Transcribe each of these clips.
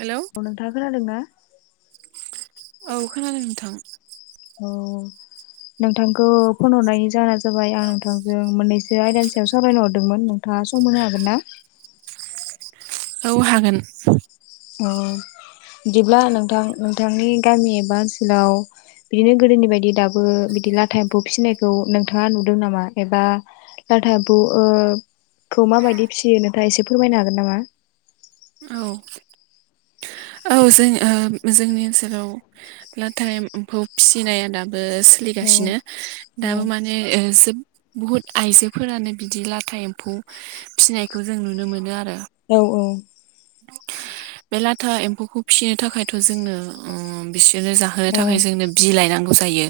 Hello औ नोंथाङा खोनादोंना? औ खोनादों नोंथां। अ। नोंथांखौ फन हरनायनि जाहोना जाबाय आं नोंथांजों मोननैसो आयदानि सायाव सावरायनो हरदोंमोन नोंथां। सम होनो हागोन ना? औ हागोन। अ बिदिब्ला नोंथां नोंथांनि गामि एबा ओनसोलाव बिदिनो गोदोनि बायदि दाबो बिदि लाथा एमफौ फिसिनायखौ नोंथाङा नुदों नामा एबा लाथा एमफौ ओ खौ माबायदि फिसियो नोंथाङा एसे फोरमायनो हागोन नामा? औ। औ जों ओ जोंनि ओनसोलाव लाथा एम्फौ फिसिनाया दाबो बो औ सोलिगासिनो दाबो माने जोब बहुत आइजोफोरानो बिदि लाथा एम्फौ फिसिनायखौ जों नुनो मोनो आरो। औ औ। बे लाथा एम्फौखौ फिसिनो थाखायथ' जोंनो उम्म बिस बिनो जाहोनो औ थाखाय जोंनो बिलाइ नांगौ जायो।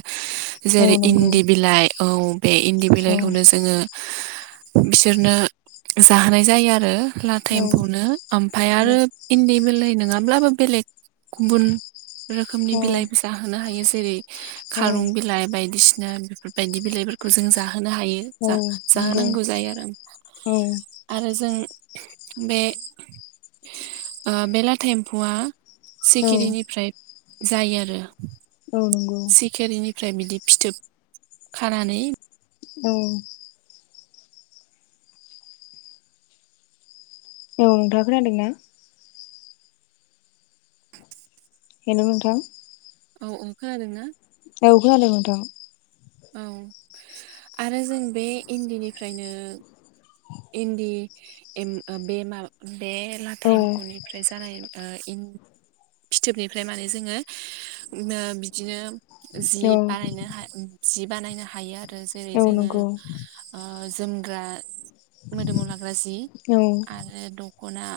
औ जेरै नंगौ इन्दि बिलाइ औ बे इन्दि औ नंगौ औ बिलाइखौनो जोङो बिसोरनो जाहोनाय जायो आरो। लाथा एम्फौनो ओमफ्राय आरो इन्दि बिलाइनो नङाब्लाबो बेलेग गुबुन रोखोमनि औ बिलाइबो जाहोनो हायो जेरै औ खारुं बिलाइ बायदिसिना बेफोरबायदि बिलाइफोरखौ जों जाहो होनो हायो औ नंगौ जा-जाहोनांगौ जायो आरो औ आरो जों बे बे लाथा एम्फुआ औ सिखिरिनिफ्राय जायो आरो। औ नंगौ। फ्राय बिदि फिथोब खानानै औ। औ नोंथाङा खोनादोंना? हेल' नोंथां। औ अखा हादोंना? औ अखा हादों नोंथां। औ आरो जों बे इन्दिनिफ्रायनो इन्दि एमब बे माब बे लाथा औ एम्फौनिफ्राय जानाय ओ इनद फिथोबनिफ्राय माने जोङो बिदिनो जि औ बानायनो हा जि बानायनो हायो आरो जेरै औ जोङो नंगौ ओ ओ जोमग्रा मोदोमाव लाग्रा जि औ आरो दख दख'ना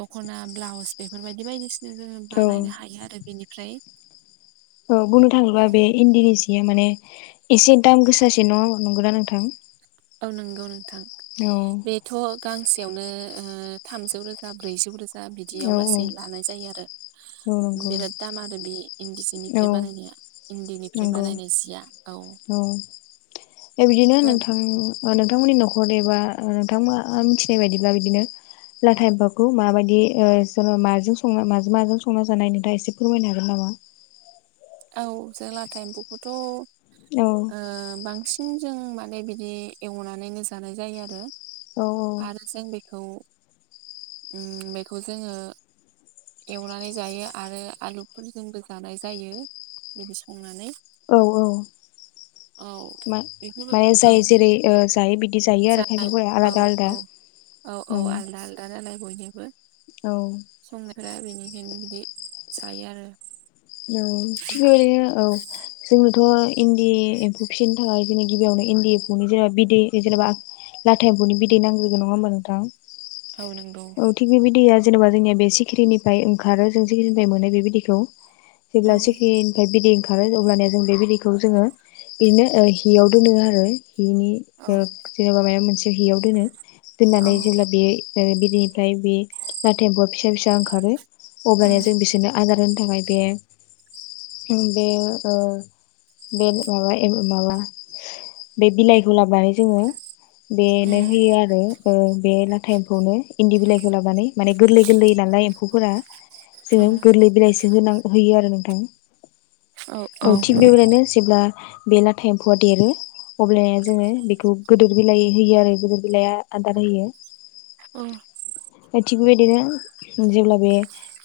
दख'ना ब्लाउस बेफोरबायदि बायदिसि जोङो औ बानायनो हायो आरो बेनिफ्राय औ बुंनो थाङोब्ला बे उम इन्दिनि जिया माने एसे दाम गोसासिन नंगौना नोंथां नंगौ नोंथां औ बेथ' गांसेयावनो थामजौ रोजा ब्रैजौ रोजा दा औ बिदियाव लासै लानाय जायो आरो औ नंगौ बिराद दाम आरो बे इन्दि औ सिनिफ्राय बानायनाया इन्दिनिफ्राय नंगौ बानायनाय जिया औ औ बिदिनो नोंथां नोंथांमोननि न'खर एबा नोंथांमोना मिथिनाय बायदिब्ला बिदिनो लाथा एम्फौखौ माबायदि जोङो माजों संङो माजों संना जानो हायो नोंथाङा एसे फोरमायनो हागोन नामा औ जे लाथा एम्फौखौथ' औ बांसिन बांसिन जों माने बिदि एवनानैनो जानाय जायो आरो औ औ आरो जों बेखौ बेखौ जोङो एवनानै जायो आरो आलुफोरजोंबो जानाय जायो बिदि संनानै औ औ [unintelligible] जेरै जायो बिदि जायो आरो जाय खायफाफोरा औ आलादा आलादा औ औ औ आलदा आलदा नालाय बयनिबो औ संनायफोरा बेनिखायनो बिदि जायो आरो औ थिग बेबायदिनो औ जोंनोथ' इन्दि एम्फौ फिसिनो थाखाय गिबियावनो इन्दि एमफौनि जेनेबा बिदै जेनेबा लाथा एम्फौनि बिदै नांग्रोगोन नङा होमबा नोंथां औ नंगौ औ थिग बे बिदैया जेनेबा जोंनिया बे सिखिरिनिफ्राय ओंखारो जों सिखिरिनिफ्राय मोनो बे बिदैखौ औ जेब्ला सिखिरिनिफ्राय बिदै ओंखारो अब्लानिया जों बे बिदैखौ जोङो बिदिनो हियाव दोनो आरो हिनि औ जेनेबा माबा मोनसे हियाव दोनो औ दोननानै जेब्ला बियो बे बिनिफ्राय बे लाथा एम्फौआ फिसा फिसा ओंखारो अब्लानिया उम जों बिसोरनो आदार हो- नो थाखाय बे बे बे माबा माबा बे बिलाइखौ लाबोनानै जोङो बेनो उम होयो आरो बे लाथा एमफौनो इन्दि बिलाइखौ लाबोनानै माने गोरलै गोरलै नालाय एम्फौफोरा औ जोङो गोरलै बिलाइसो होनां- हैयो आरो नोंथां औ थिग बेबायदिनो जेब्ला बे लाथा एम्फौआ देरो अब्लाया जोङो बेखौ गोदोर बिलाइ होयो आरो गोदोर बिलाइ आदार होयो औ थिग बेबायदिनो जेब्ला बे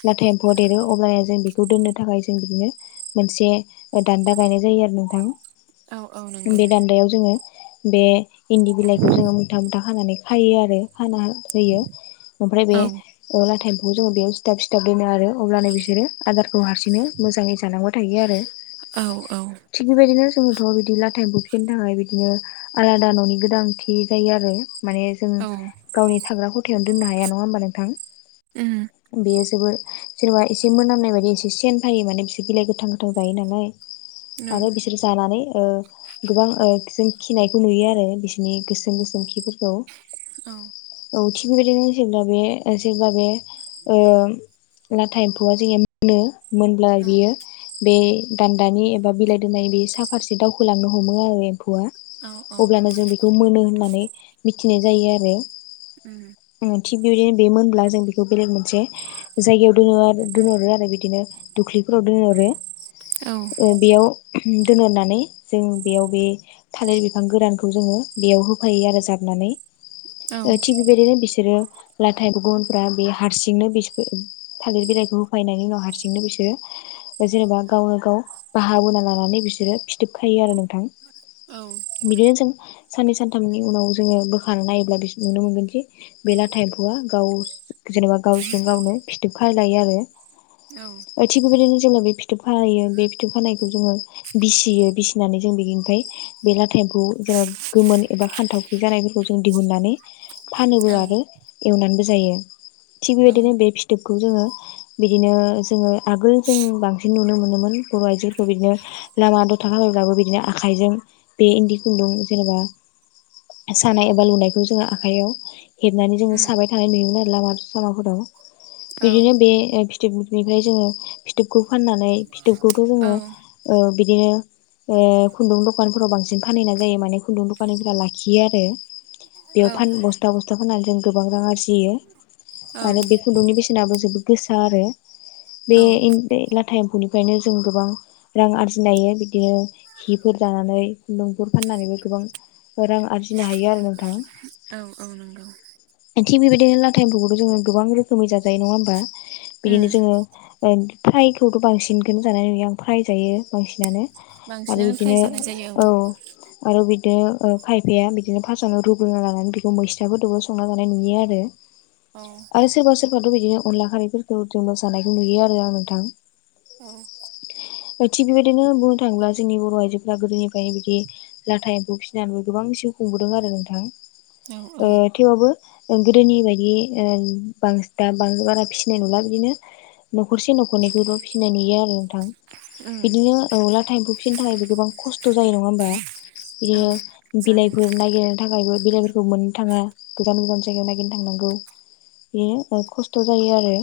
लाथा एम्फौआ देरो अब्ला जों बेखौ दोननो थाखाय जों बिदिनो मोनसे दान्दा गायनाय जायो आरो औ औ नोंथां नंगौ बे दान्दायाव जोङो बे इन्दि बिलाइखौ जोङो मुथा मुथा खानानै खायो आरो खाना होयो ओमफ्राय बे औ लाथा एम्फौखौ जोङो बेयाव सिथाब सिथाब दोनो आरो अब्लानो बिसोरो आदारखौ हारसिंनो मोजाङै जालांबाय थायो आरो औ औ थिग बेबायदिनो जोङोथ' बिदि लाथा एम्फौ फिनो थाखाय बिदिनो आलादा न'नि गोनांथि जायो आरो माने जों गावनि थाग्रा खथायावनो दोननो हाया नङा होमबा नोंथां उम बेयो जोबोर जेनबा एसे मोनामनाय बायदि एसे सेन फैयो माने बिसोर बिलाइ गोथां गोथां जायो नालाय औ आरो बिसोर जानानै गोबां जों खिनायखौ नुयो आरो बिसोरनि गोसोम गोसोम खिफोरखौ औ औ थिग बिदिनो जेनबा बे जेनबा बे लाथा एम्फौआ जोंनिया मोनो मोनब्ला बियो बे दान्दानि एबा बिलाइ दोननायनि साफारसे दावखोलांनो हमो आरो एम्फौआ औ अब्लानो जों बेखौ मोनो होननानै मिथिनाय जायो आरो उम थिग बेबायदिनो बे मोनब्ला जों बेखौ बेलेग मोनसे जायगायाव दोनो आरो दोनहरो आरो बिदिनो दुख्लिफोराव दोनहरो औ ओ बेयाव दोनहरनानै जों बेयाव बे थालिर बिफां गोरानखौ जोङो बेयाव होफायो आरो जाबनानै औ ओ उम थिग बेबायदिनो बिसो रो लाथा एम्फौ गोमोनफोरा बे हारसिंनो बिस थालिर बिलाइखौ होफैनायनि उनाव हारसिंनो बिस सोरो जेनेबा गावनो गाव बाहाबोना लानानै बिसोरो फिथोब खायो आरो नों थां औ बिदिनो जों साननै सानथामनि उनाव जोङो बोखारना नायोब्ला नुनो मोनगोनदि बे लाथा एम्फौआ गाव जेनेबा गावजों गावनो फिथोब खाज्लायो आरो औ थिग बेबायदिनो जोङो बे फिथोब खाहोयो बे फिथोब खानायखौ जोङो बिसियो बिसिनानै जों बिनिफ्राय बे लाथा एम्फौखौ जोङो गोमोन एबा खान्थावख्रि जानाय फोरखौ जों दिहुननानै फानोबो आरो एवनानैबो जायो थिग बेबायदिनो बे फिथोब खौ जोङो बिदिनो जोङो आगोल जों बांसिन नुनो मो नोमोन बर' आजोफोरखौ बिदिनो लामा दथा [unintelligible] बिदिनो आखाइजों बे इन्दि खुुंन्दुं जेनेबा बा सानाय एबा लुनायखौ जोङो आखायाव हेबनानै जोङो साबाय थानाय नुयोमोन आरो लामा सामाफोराव बिदिनो बे फिथोबनिफ्राय जोङो फिथोब खौ फाननानै फिथोबखौथ' जोङो ओ बिदिनो ओ खुन्दुं दखानफोराव बांसिन फानहैना जायो मे खुन्दुं दखानि लाखियो आरो बेयाव फान बस फाननानै जों गोबां रां आरजियो आरो बे खुन्दुंनि बेसेनाबो जोबोद गोसा आरो बे औ इन लाथा एम्फौनि फ्रायनो जों गोबां रां आरजिनो हायो बिदिनो हिफोर दानानै खुन्दुंफोर फाननानैबो गो बां रां आरजिनो हायो आरो नों औ औ नंगौ। थिग बेबायदिनो लाथाइमफोरखौथ' जोङो गोबां रोखोमै जाजायो नङा होमबा उम बिदिनो जोङो ओ फ्रायखौथ' बांसिनखौननो जानाय नुयो आं फ्राय जायो बांसिनानो आरो बांसिनानो फ्राय बिदिनो जानाय जायो औ आरो बि दिनो खायफाया बिदिनो फार्स्टआवनो दिनो खायफाया रुग्रोनना लानानै बेखौ मैस्थाफोरजोंबो संना जानाय नुयो आरो औ आरो सोरबा सोरबाथ' बिदिनो अनला खारैफोरखौ जेनेबा जानायखौ नुयो आरो आं नोंथां। अ थिग बेबायदिनो बुंनो थाङोब्ला जोंनि बर' आइजोफोरा गोदोनिफ्राय बिदि लाथा एम्फौ फिसिनानैबो गोबां जिउ खुंबोदों आरो नोंथां औ औ ओ थेवबाबो ओं गोदोनि बायदि ओ बां बांसि दा बारा फिसिनाय नंला बिदिनो न'खरसे न'खरनैखौल' फिसिनाय नुयो आरो नोंथां उम बिदिनो लाथा एम्फौ फिसिनो थाखायबो गोबां खस थ' जायो नङा होमबा औ बिदिनो जायो बिलाइफोर नायगिरनो थाखायबो बिलाइफोर मोननो थाङा गोजान गोजान जायगायाव नागिरनो थांनांगौ बेयो खस्थ' जायो आरो।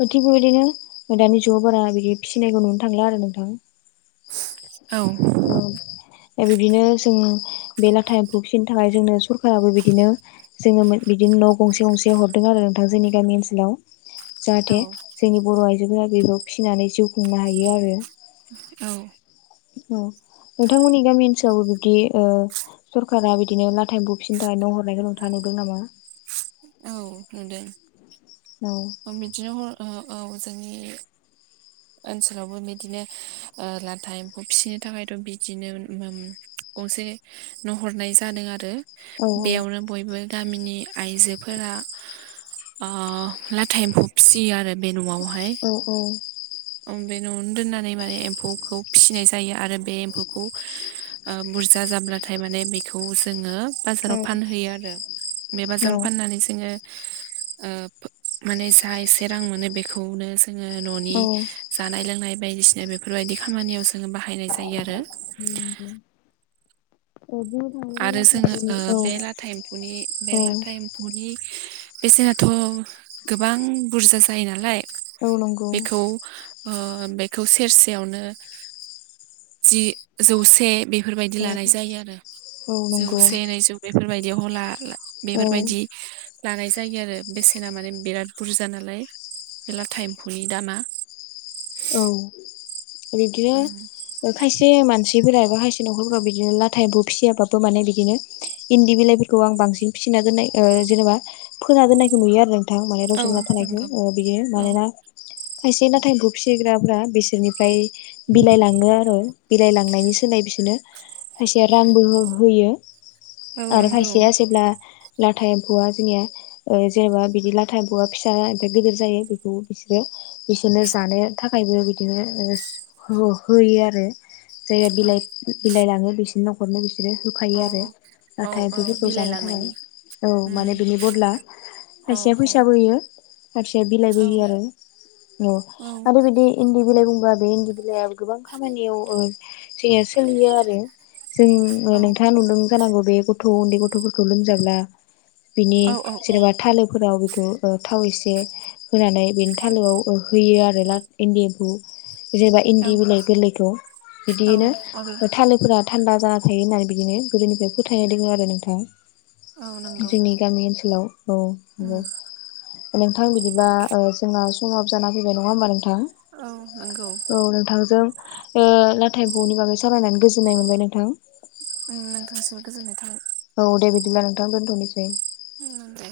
औ थिक बे बायदिनो दानि ज' बारा बिदि फिसिनायखौ नुनो थांला आरो नोंथां। [inaudible] औ। बिदिनो जों बे लाथा एमफौ फिसिनो थाखाय जोंनो सरखाराबो बिदिनो जोंनो बिदिनो न' गंसे गंसे हरदों आरो नोंथां जोंनि गामि ओनसोलाव। औ जाहाथे जोंनि बर' आइजोफोरा बेखौ फिसिनानै जिउ खुंनो हायो आरो। औ। औ नोंथांमोननि गामि ओनसोलावबो बिब्दि ओ सरकारा बिदिनो लाथाइ बुफिननो थाखाय न' हरनायखौ नोंथाङा नुदों नामा? औ नुदों। औ बिदिनो हर ओ औ जोंनि ओनसोलावबो बिदिनो लाथा एम्फौ फिसिनो थाखायथ' बिदिनो गंसे न हरनाय जादों आरो औ बेयावनो बयबो गामिनि आइजोफोरा ओ लाथा एम्फौ फिसियो आरो बे न'आव। औ औ। बे न'आवनो दोननानै माने एम्फौखौ फिसिनाय जायो आरो बे एम्फौखौ ओ बुरजा जाब्लाथाय माने बेखौ जोङो बाजाराव फानहैयो आरो बे औ बाजाराव फाननानै जोङो ओ माने जा एसे रां मोनो बेखौनो जोङो न'नि औ जानाय लोंनाय बायदिसिना बेफोरबायदि खामानियाव जो बायनाय जायो आरो। नंगौ बुंनो थाङोब्ला आरो लाथा जोङो ओ एम्फौनि औ बे लाथा एम्फौनि बे औ लाथा एम्फौनि बेसेनाथ' गोबां बुरजा जायो नालाय औ नंगौ बेखौ ओ बेखौ सेरसेयावनो जि जौसे बे बेफोरबायदि औ लानाय जायो आरो। औ नंगौ जौसे नैजौ बेफोरबायदियाव ला औ बेफोरबायदि लानाय जायो आरो बेसेना माने बिराद बुरजा नालाय बे लाथा एम्फौनि दामा। औ उम बिदिनो खायसे मानसि बिफोरा एबा खायसे नखरफोरखौ आव एबा बिदिनो लाथा एम्फौ फिसियाबाबो माने बिदिनो इन्दि बिलाइफोरखौ आं बांसिन फिसि ओ जेनेबा फोना दोन्नायखौ नुयो आरो जों। थांबाय औ रज'ना थानायखौ नंगौ अ बियो औ मानोना खायसे नाथाय फिग्राफ्रा। बिसोरनिफ्राय बिलाइ लाङो आरो बिलाइलांनायनि सोलाय बिसोरनो। खायसेया रांबो होयो औ आरो नंगौ खायसेया जेब्ला। लाथा एम्फौआ जोंनिया जेनेबा बिदि लाथा एम्फौआ फिसा ओनफाय गिदिर जायो बेखौ बिसोरो। बेसोरनो जानो थाखायबो बिदिनो ओ हो-होयो आरो जाय औ बिलाइ बिलाइ लाङो। बिसिनो हरनो। बिसोरो होफायो औ आरो औ नाथाय औ बेम्फोरखौ बिलाइ जानो थाखाय लांनायनि औ माने उम बिनि बदला। औ खायसे औ फैसाबो होयो खायसेया बिलाइबो औ होयो आरो औ। बेै बिदि इन्दि बिलाइ बुंबा बे इन्दि बिलाइआ गोबां खामानियाव ओ सोलियो आरो जों औ नोंथां आ नुदों जानागौ बे गथ' उन्दै गथ'फोरखौ लोमजाब्ला बिनि औ औ जेनेबा थालोफोराव। थ ओ थाव एसे होनानै बेनि थालोआव ओ होयो आरो ला इन्दि एफु। जेनेबा इन्दि औ बिलाइ गोरलैखौ औ बिदियैनो अब्ला थालोफोरा थान्दा जाना थायो होननानै बिदिनो गोदोनिफ्राय फोथायनाय दोङो आरो नोंथां। औ नंगौ जोंनि गामि ओनसोलाव औ उम औ। नोंथां बिदिबा ओ जोंना समाबो जा फैबाय नङा होमबा नोंथां। औ नंगौ थां औ नोंथांजों। ओ नाथाय बेनि बागै सावरायनानै गोजोननाय मोनबाय नोंथां। ओ नोंथांसिम गोजोननाय थाबाय। औ दे बिदिब्ला नोंथां दोनथ'नोसै। ओं दे।